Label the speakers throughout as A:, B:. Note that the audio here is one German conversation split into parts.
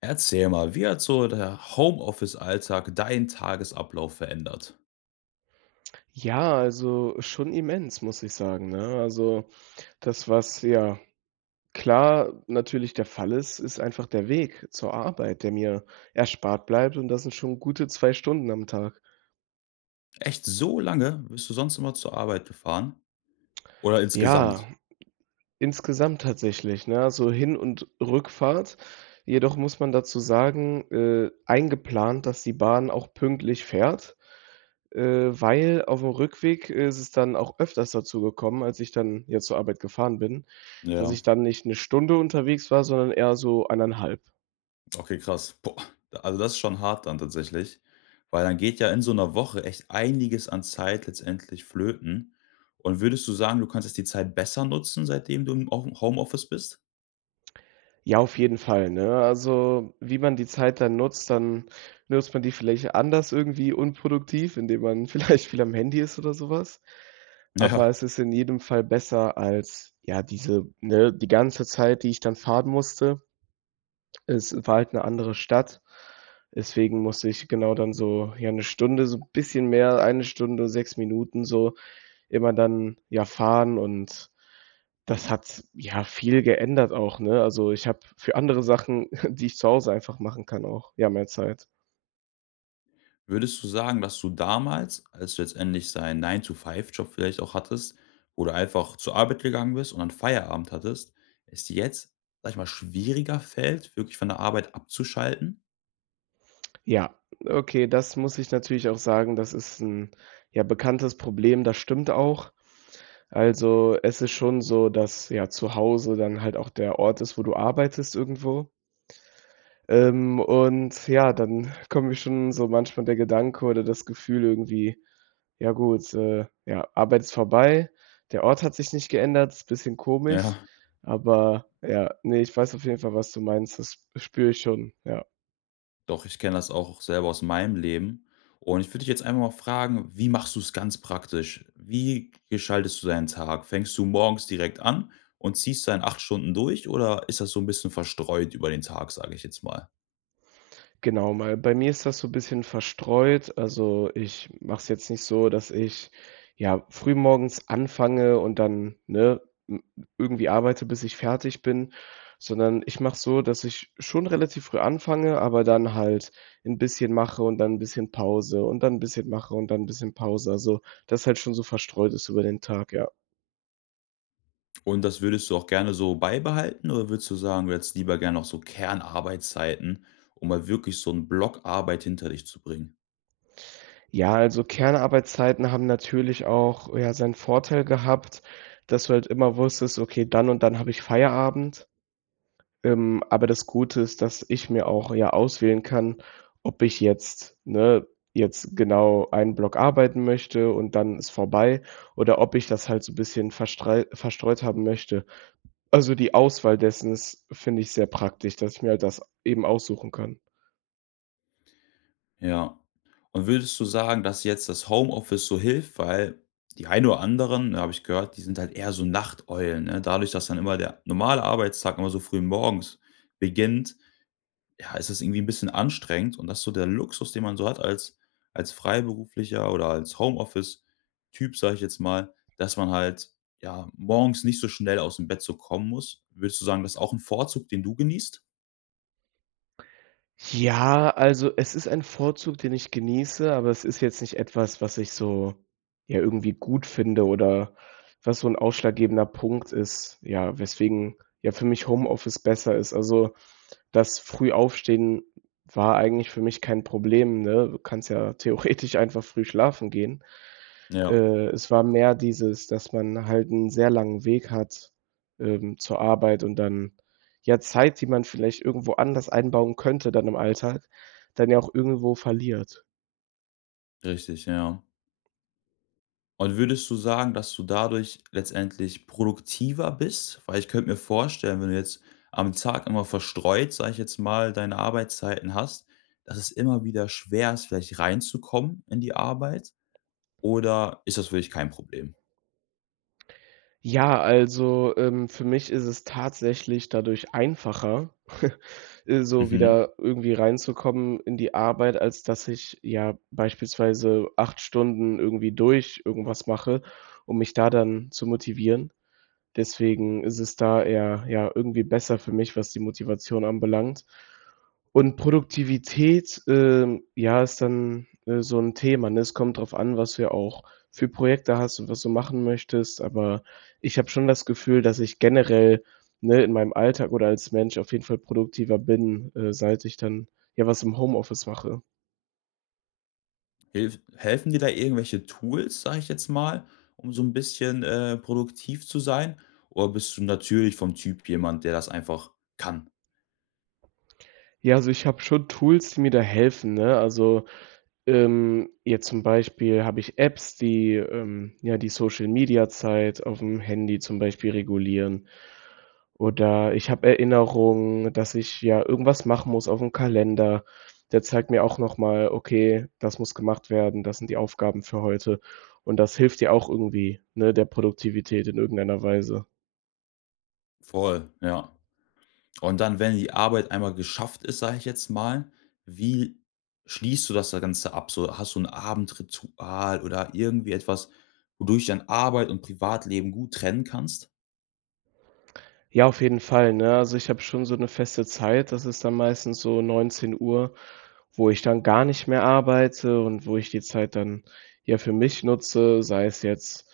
A: Erzähl mal: Wie hat so der Homeoffice-Alltag deinen Tagesablauf verändert?
B: Ja, also, schon immens, muss ich sagen, ne? Also, das, was ja klar natürlich der Fall ist, ist einfach der Weg zur Arbeit, der mir erspart bleibt, und das sind schon gute 2 Stunden am Tag.
A: Echt? So lange bist du sonst immer zur Arbeit gefahren oder
B: Ja,
A: insgesamt?
B: insgesamt tatsächlich, ne, also Hin und Rückfahrt. Jedoch muss man dazu sagen, äh, eingeplant, dass die Bahn auch pünktlich fährt, äh, weil auf'm Rückweg ist es dann auch öfters dazu gekommen, als ich dann jetzt zur Arbeit gefahren bin, dass
A: Ja.
B: ich dann nicht 'ne Stunde unterwegs war, sondern eher so 1,5.
A: Okay, krass. Boah. Also, das ist schon hart dann tatsächlich. Weil dann geht ja in so 'ner Woche echt einiges an Zeit letztendlich flöten. Und würdest du sagen, du konntest die Zeit besser nutzen, seitdem du im Home Homeoffice bist?
B: Ja, auf jeden Fall, ne? Also, wie man die Zeit dann nutzt dann nutzt man die vielleicht anders irgendwie unproduktiv, indem man vielleicht viel am Handy ist oder so was, aber
A: Ja.
B: es ist in jedem Fall besser als, ja, diese ne, die ganze Zeit, die ich dann fahren musste. Es war halt 'ne andere Stadt. Deswegen musste ich genau dann so, ja, 'ne Stunde, so 'n bisschen mehr, eine Stunde, 6 Minuten so immer dann, ja, fahren und das hat ja viel geändert, auch, ne? Also, ich habe für andere Sachen, die ich zu Hause einfach machen kann, auch, ja, mehr Zeit.
A: Würdest du sagen, dass du damals, als du letztendlich so einen 9 to 5 Job vielleicht auch hattest, wo du einfach zur Arbeit gegangen bist und dann Feierabend hattest es dir jetzt, sage ich mal, schwieriger fällt, wirklich von der Arbeit abzuschalten?
B: Ja, okay, das muss ich natürlich auch sagen. Das ist 'n, ja, bekanntes Problem. Das stimmt auch. Also, es ist schon so, dass, ja, zu Hause dann halt auch der Ort ist, wo du arbeitest irgendwo. Ähm, und ja, dann kommt mir schon so manchmal der Gedanke oder das Gefühl irgendwie: „Ja gut, äh, ja, Arbeit ist vorbei.“ Der Ort hat sich nicht geändert. Es ist bisschen komisch.
A: Ja.
B: Aber, ja, ne, ich weiß auf jeden Fall, was du meinst. Das spüre ich schon, ja.
A: Doch, ich kenne das auch, auch selber aus meinem Leben. Und ich würde dich jetzt einfach mal fragen: Wie machst du's ganz praktisch? Wie gestaltest du deinen Tag? Fängst du morgens direkt an und ziehst da in 8 Stunden durch, oder ist das so 'n bisschen verstreut über den Tag, sage ich jetzt mal?
B: Genau, mal bei mir ist das so 'n bisschen verstreut. Also, ich mache es jetzt nicht so, dass ich, ja, früh morgens anfange und dann ne, m m irgendwie arbeite, bis ich fertig bin, sondern ich mache es so, dass ich schon relativ früh anfange, aber dann halt 'n bisschen mache und dann 'n bisschen Pause und dann 'n bisschen mache und dann 'n bisschen Pause. Also, das halt schon so verstreut ist über den Tag, ja.
A: Und das würdest du auch gerne so beibehalten, oder würdest du sagen, du hättest lieber gerne noch so Kernarbeitszeiten, um mal wirklich so 'n Block Arbeit hinter dich zu bringen?
B: Ja, also, Kernarbeitszeiten haben natürlich auch, ja, seinen Vorteil gehabt, dass du halt immer wusstest: „Okay, dann und dann habe ich Feierabend.” Ähm, aber das Gute ist, dass ich mir auch ja auswählen kann, ob ich jetzt ne, jetzt genau einen Block arbeiten möchte und dann ist vorbei, oder ob ich das halt so 'n bisschen verstrei verstreut haben möchte. Also, die Auswahl dessen ist, finde ich, sehr praktisch, dass ich mir halt das eben aussuchen kann.
A: Ja, und würdest du sagen, dass jetzt das Homeoffice so hilft? Weil die ein oder anderen, habe ich gehört, die sind halt eher so Nachteulen, ne? Dadurch, dass dann immer der normale Arbeitstag immer so früh morgens beginnt, ja, ist es irgendwie 'n bisschen anstrengend und dass so der Luxus, den man so hat als als Freiberufler oder als Homeoffice-Typ, sage ich jetzt mal, dass man halt, ja, morgens nicht so schnell aus'm Bett so kommen muss. Würdest du sagen, das ist auch 'n Vorzug, den du genießt?
B: Ja, also, es ist ein Vorzug, den ich genieße, aber es ist jetzt nicht etwas, was ich so, ja, irgendwie gut finde oder was so 'n ausschlaggebender Punkt ist, ja, weswegen, ja, für mich Homeoffice besser ist. Also, das Frühaufstehen war eigentlich für mich kein Problem, ne? Du kannst ja theoretisch einfach früh schlafen gehen.
A: Ja.
B: Äh, es war mehr dieses, dass man halt 'n sehr langen Weg hat, ähm, zur Arbeit und dann ja Zeit, die man vielleicht irgendwo anders einbauen könnte, dann im Alltag, dann ja auch irgendwo verliert.
A: Richtig, ja. Und würdest du sagen, dass du dadurch letztendlich produktiver bist? Weil ich könnte mir vorstellen, wenn du jetzt am Tag immer verstreut, sage ich jetzt mal, deine Arbeitszeiten hast, dass es immer wieder schwer ist, vielleicht reinzukommen in die Arbeit. Oder ist das für dich kein Problem?
B: Ja, also, ähm, für mich ist es tatsächlich dadurch einfacher, äh, so
A: Mhm.
B: wieder irgendwie reinzukommen in die Arbeit, als dass ich, ja, beispielsweise 8 Stunden irgendwie durch irgendwas mache, um mich da dann zu motivieren. Deswegen ist es da eher, ja, irgendwie besser für mich, was die Motivation anbelangt. Und Produktivität, ähm, ja, ist dann, äh, so 'n Thema, ne? Es kommt drauf an, was du auch für Projekte hast und was du machen möchtest. Aber ich habe schon das Gefühl, dass ich generell, ne, in meinem Alltag oder als Mensch auf jeden Fall produktiver bin, äh, seit ich dann, ja, was im Homeoffice mache.
A: Hilf helfen dir da irgendwelche Tools, sage ich jetzt mal, um so 'n bisschen, äh, produktiv zu sein? Oder bist du natürlich vom Typ jemand, der das einfach kann?
B: Ja, also ich habe schon Tools, die mir da helfen, ne, also, ähm, jetzt zum Beispiel habe ich Apps, die, ähm, ja, die Social-Media-Zeit auf'm Handy zum Beispiel regulieren, oder ich habe Erinnerungen, dass ich, ja, irgendwas machen muss auf'm Kalender. Der zeigt mir auch nochmal: „Okay, das muss gemacht werden, das sind die Aufgaben für heute”, und das hilft ja auch irgendwie, ne, der Produktivität in irgendeiner Weise.
A: Voll, ja. Und dann, wenn die Arbeit einmal geschafft ist, sage ich jetzt mal, wie schließt du das da Ganze ab, so? Hast du 'n Abendritual oder irgendwie etwas, wodurch du dann Arbeit und Privatleben gut trennen kannst?
B: Ja, auf jeden Fall, ne, also, ich habe schon so 'ne feste Zeit. Das ist dann meistens so 19:00, wo ich dann gar nicht mehr arbeite und wo ich die Zeit dann, ja, für mich nutze, sei es jetzt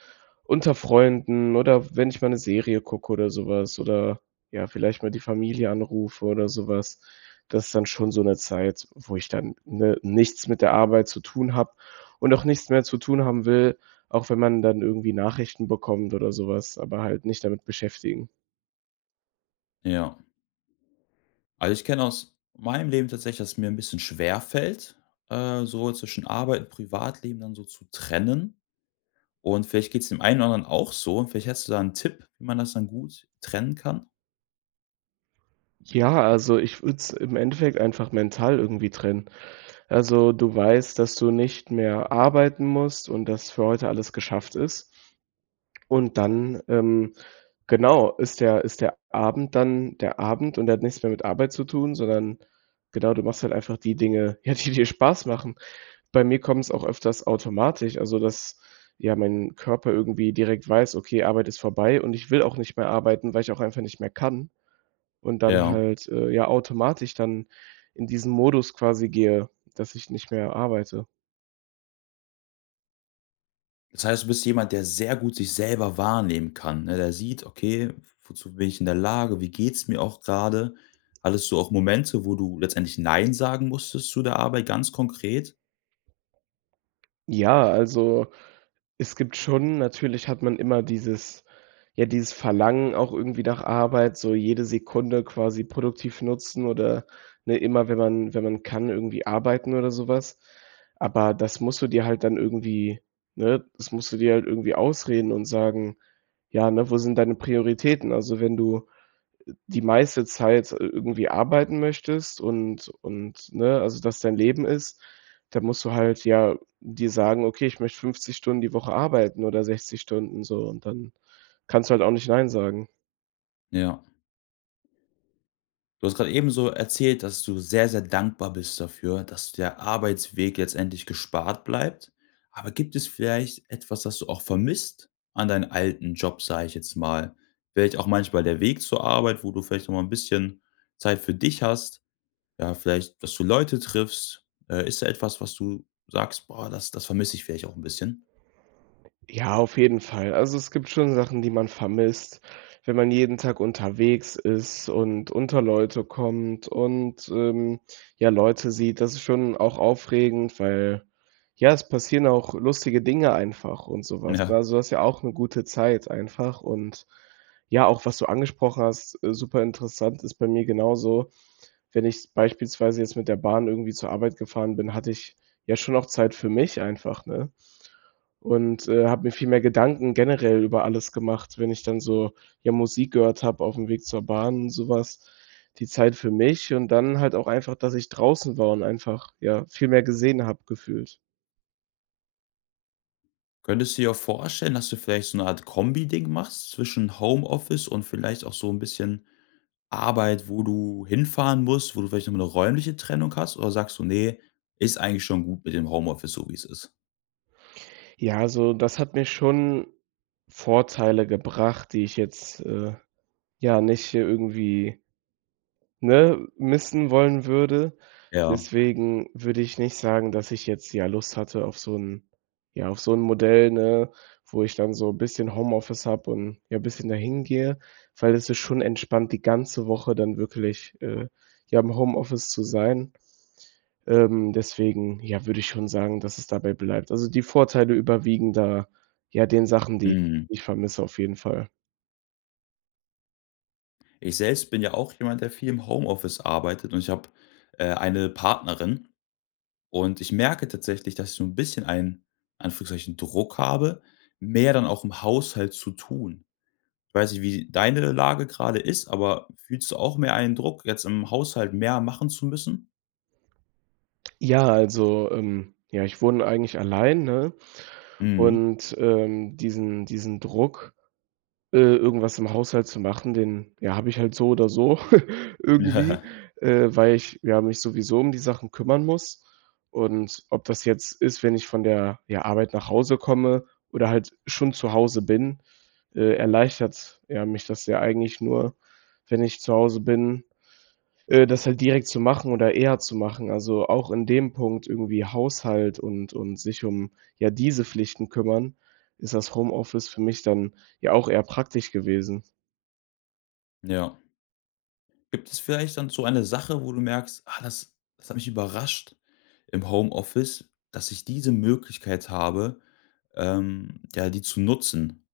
B: unter Freunden oder wenn ich mal 'ne Serie gucke oder sowas, oder, ja, vielleicht mal die Familie anrufe oder sowas. Das ist dann schon so 'ne Zeit, wo ich dann, ne, nichts mit der Arbeit zu tun habe und auch nichts mehr zu tun haben will, auch wenn man dann irgendwie Nachrichten bekommt oder sowas aber halt nicht damit beschäftigen.
A: Ja. Also, ich kenne aus meinem Leben tatsächlich, dass es mir 'n bisschen schwerfällt, äh, so zwischen Arbeit und Privatleben dann so zu trennen. Und vielleicht geht's dem einen oder anderen auch so. Vielleicht hättest du da 'n Tipp, wie man das dann gut trennen kann?
B: Ja, also, ich würde es im Endeffekt einfach mental irgendwie trennen. Also, du weißt, dass du nicht mehr arbeiten musst und dass für heute alles geschafft ist. Und dann, ähm, genau, ist der ist der Abend dann der Abend und der hat nichts mehr mit Arbeit zu tun, sondern genau, du machst halt einfach die Dinge, ja, die dir Spaß machen. Bei mir kommt's auch öfters automatisch, also, dass, ja, mein Körper irgendwie direkt weiß: „Okay, Arbeit ist vorbei und ich will auch nicht mehr arbeiten, weil ich auch einfach nicht mehr kann“, und dann
A: Ja.
B: halt, äh, ja, automatisch dann in diesen Modus quasi gehe, dass ich nicht mehr arbeite.
A: Das heißt, du bist jemand, der sehr gut sich selber wahrnehmen kann, ne? Der sieht: „Okay, w w wozu bin ich in der Lage? Wie geht's mir auch gerade?“ Hattest du auch Momente, wo du letztendlich, Nein sagen musstest zu der Arbeit ganz konkret?
B: Ja, also, es gibt schon natürlich hat man immer dieses ja, dieses Verlangen auch irgendwie nach Arbeit, so jede Sekunde quasi produktiv nutzen oder ne? Immer, wenn man wenn man kann, irgendwie arbeiten oder so was. Aber das musst du dir halt dann irgendwie ne? Das musst du dir halt irgendwie ausreden und sagen: „Ja, ne? Wo sind deine Prioritäten?“ Also, wenn du die meiste Zeit, äh, irgendwie arbeiten möchtest und und ne, also, das dein Leben ist, da musst du halt ja dir sagen: „Okay, ich möchte 50 Stunden die Woche arbeiten oder 60 Stunden so“, und dann kannst du halt auch nicht Nein sagen.
A: Ja. Du hast grade ebenso erzählt, dass du sehr, sehr dankbar bist dafür, dass der Arbeitsweg jetzt endlich gespart bleibt. Aber gibt es vielleicht etwas, das du auch vermisst an deinen alten Job, sage ich jetzt mal? Vielleicht auch manchmal der Weg zur Arbeit, wo du vielleicht auch mal 'n bisschen Zeit für dich hast, ja, vielleicht, dass du Leute triffst? Äh, ist da etwas, was du sagst: „Boah, das das vermisse ich vielleicht auch 'n bisschen?“
B: Ja, auf jeden Fall. Also, es gibt schon Sachen, die man vermisst, wenn man jeden Tag unterwegs ist und unter Leute kommt und, ähm, ja, Leute sieht. Das ist schon auch aufregend, weil, ja, es passieren auch lustige Dinge einfach und sowas, ne,
A: Ja.
B: also, das ist ja auch 'ne gute Zeit einfach. Und, ja, auch was du angesprochen hast äh, super interessant, ist bei mir genauso. Wenn ich beispielsweise jetzt mit der Bahn irgendwie zur Arbeit gefahren bin, hatte ich ja schon auch Zeit für mich einfach, ne? Und, äh, habe mir viel mehr Gedanken generell über alles gemacht, wenn ich dann so, ja, Musik gehört habe auf'm Weg zur Bahn, so was, die Zeit für mich und dann halt auch einfach, dass ich draußen war und einfach, ja, viel mehr gesehen habe, gefühlt.
A: Könntest du dir auch vorstellen, dass du vielleicht so 'ne Art Kombi-Ding machst zwischen Homeoffice und vielleicht auch so 'n bisschen Arbeit, wo du hinfahren musst, wo du vielleicht noch mal 'ne räumliche Trennung hast, oder sagst du: „Ne, ist eigentlich schon gut mit dem Homeoffice, so wie es ist.“?
B: Ja. Also, das hat mir schon Vorteile gebracht, die ich jetzt, äh, ja, nicht irgendwie ne, missen wollen würde.
A: Ja.
B: Deswegen würde ich nicht sagen, dass ich jetzt, ja, Lust hatte auf so 'n ja, auf so 'n Modell, ne, wo ich dann so bisschen Homeoffice habe und, ja, bisschen dahin gehe, weil es ist schon entspannt, die ganze Woche dann wirklich, äh, ja, im Homeoffice zu sein. Ähm, deswegen, ja, würde ich schon sagen, dass es dabei bleibt. Also, die Vorteile überwiegen da, ja, den Sachen, die
A: Mhm.
B: ich vermisse. Auf jeden Fall.
A: Ich selbst bin ja auch jemand, der viel im Homeoffice arbeitet und ich habe, äh, eine Partnerin. Und ich merke tatsächlich, dass ich so 'n bisschen einen, in Anführungszeichen, Druck habe, mehr dann auch im Haushalt zu tun. Ich weiß nicht, wie deine Lage gerade ist, aber fühlst du auch mehr einen Druck, jetzt im Haushalt mehr machen zu müssen?
B: Ja, also, ähm, ja, ich wohne eigentlich allein, ne?
A: Mhm.
B: Und, ähm, diesen diesen Druck, äh, irgendwas im Haushalt zu machen, den, ja, habe ich halt so oder so irgendwie, äh, weil ich mich ja sowieso um die Sachen kümmern muss. Und ob das jetzt ist, wenn ich von der, ja, Arbeit nach Hause komme oder halt schon zu Hause bin äh, erleichtert ja mich das ja eigentlich nur, wenn ich zu Hause bin, äh, das halt direkt zu machen oder eher zu machen. Also, auch in dem Punkt, irgendwie Haushalt und und sich um, ja, diese Pflichten kümmern, ist das Homeoffice für mich dann ja auch eher praktisch gewesen.
A: Ja. Gibt es vielleicht dann so eine Sache, wo du merkst: „Ah, das das hat mich überrascht im Homeoffice, dass ich diese Möglichkeit habe, ähm, ja, die zu nutzen.“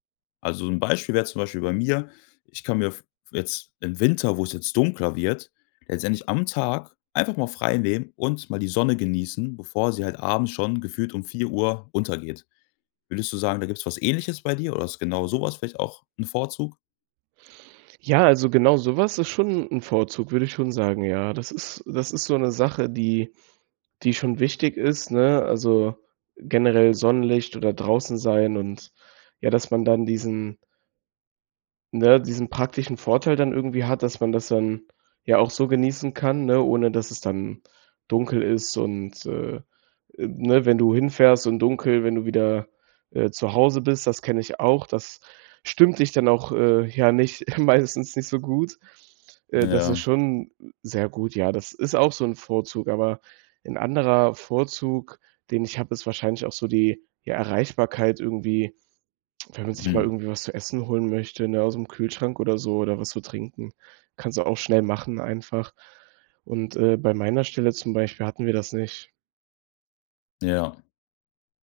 A: Also, 'n Beispiel wäre zum Beispiel bei mir. Ich kann mir v jetzt im Winter, wo es jetzt dunkler wird, letztendlich am Tag einfach mal freinehmen und mal die Sonne genießen, bevor sie halt abends schon gefühlt um 16:00 Uhr untergeht. Würdest du sagen, da gibt's was Ähnliches bei dir, oder ist genau so was vielleicht auch 'n Vorzug?
B: Ja, also, genau sowas ist schon 'n Vorzug, würde ich schon sagen. Ja, das ist das ist so 'ne Sache, die die schon wichtig ist, ne, also, generell Sonnenlicht oder draußen sein und, ja, dass man dann diesen ne, diesen praktischen Vorteil dann irgendwie hat, dass man das dann, ja, auch so genießen kann, ne, ohne dass es dann dunkel ist und, äh, äh, ne, wenn du hinfährst und dunkel, wenn du wieder, äh, zu Hause bist. Das kenne ich auch. Das stimmt dich dann auch, äh, ja, nicht meistens nicht so gut. Äh, das ist
A: Ja.
B: schon sehr gut, ja, das ist auch so 'n Vorzug. Aber 'n anderer Vorzug, den ich habe, ist wahrscheinlich auch so die die Erreichbarkeit irgendwie, wenn man sich mal
A: Mhm.
B: irgendwie was zu essen holen möchte, ne, aus'm Kühlschrank oder so oder was zu trinken. Kannst du auch schnell machen, einfach, und, äh, bei meiner Stelle zum Beispiel hatten wir das nicht.
A: Ja.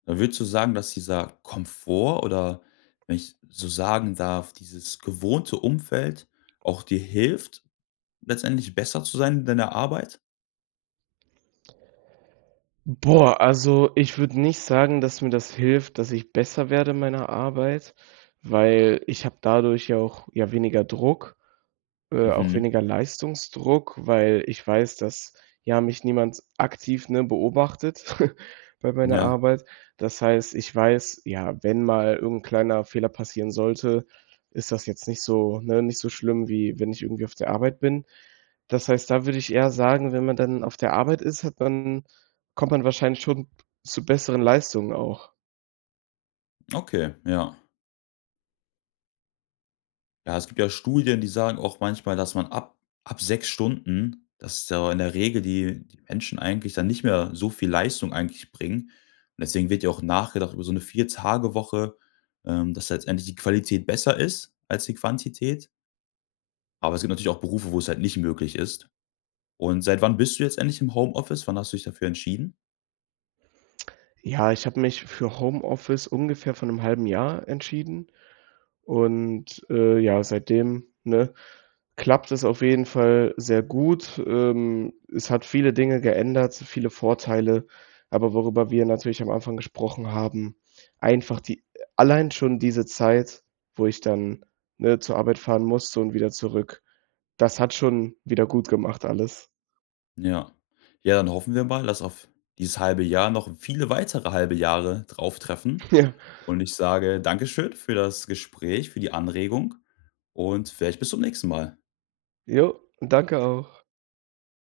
A: Da würdest du sagen, dass dieser Komfort, oder wenn ich so sagen darf, dieses gewohnte Umfeld auch dir hilft, letztendlich besser zu sein in deiner Arbeit?
B: Boah. Also, ich würde nicht sagen, dass mir das hilft, dass ich besser werde in meiner Arbeit, weil ich habe dadurch ja auch, ja, weniger Druck, äh, auch
A: Mhm.
B: weniger Leistungsdruck, weil ich weiß, dass ja mich niemand aktiv, ne, beobachtet bei meiner
A: Ja.
B: Arbeit. Das heißt, ich weiß, ja, wenn mal irgend 'n kleiner Fehler passieren sollte, ist das jetzt nicht so ne, nicht so schlimm, wie wenn ich irgendwie auf der Arbeit bin. Das heißt, da würde ich eher sagen, wenn man dann auf der Arbeit ist, hat man kommt man wahrscheinlich schon zu besseren Leistungen auch.
A: Okay, ja. Ja, es gibt ja Studien, die sagen auch manchmal, dass man ab ab 6 Stunden dass da in der Regel die die Menschen eigentlich dann nicht mehr so viel Leistung eigentlich bringen. Deswegen wird ja auch nachgedacht über so 'ne 4- Tage-Woche, ähm, dass da letztendlich die Qualität besser ist als die Quantität. Aber es gibt natürlich auch Berufe, wo es halt nicht möglich ist. Und seit wann bist du jetzt eigentlich im Homeoffice? Wann hast du dich dafür entschieden?
B: Ja, ich habe mich für Homeoffice ungefähr vor 'nem halben Jahr entschieden. Und, äh, ja, seitdem, ne, klappt es auf jeden Fall sehr gut. Ähm, es hat viele Dinge geändert, viele Vorteile. Aber worüber wir natürlich am Anfang gesprochen haben, einfach die allein schon diese Zeit, wo ich dann, ne, zur Arbeit fahren musste und wieder zurück. Das hat schon wiedergutgemacht alles.
A: Ja. Ja, dann hoffen wir mal, dass auf dieses halbe Jahr noch viele weitere halbe Jahre drauftreffen.
B: Ja.
A: Und ich sage Dankeschön für das Gespräch, für die Anregung und vielleicht bis zum nächsten Mal.
B: Jo, danke auch.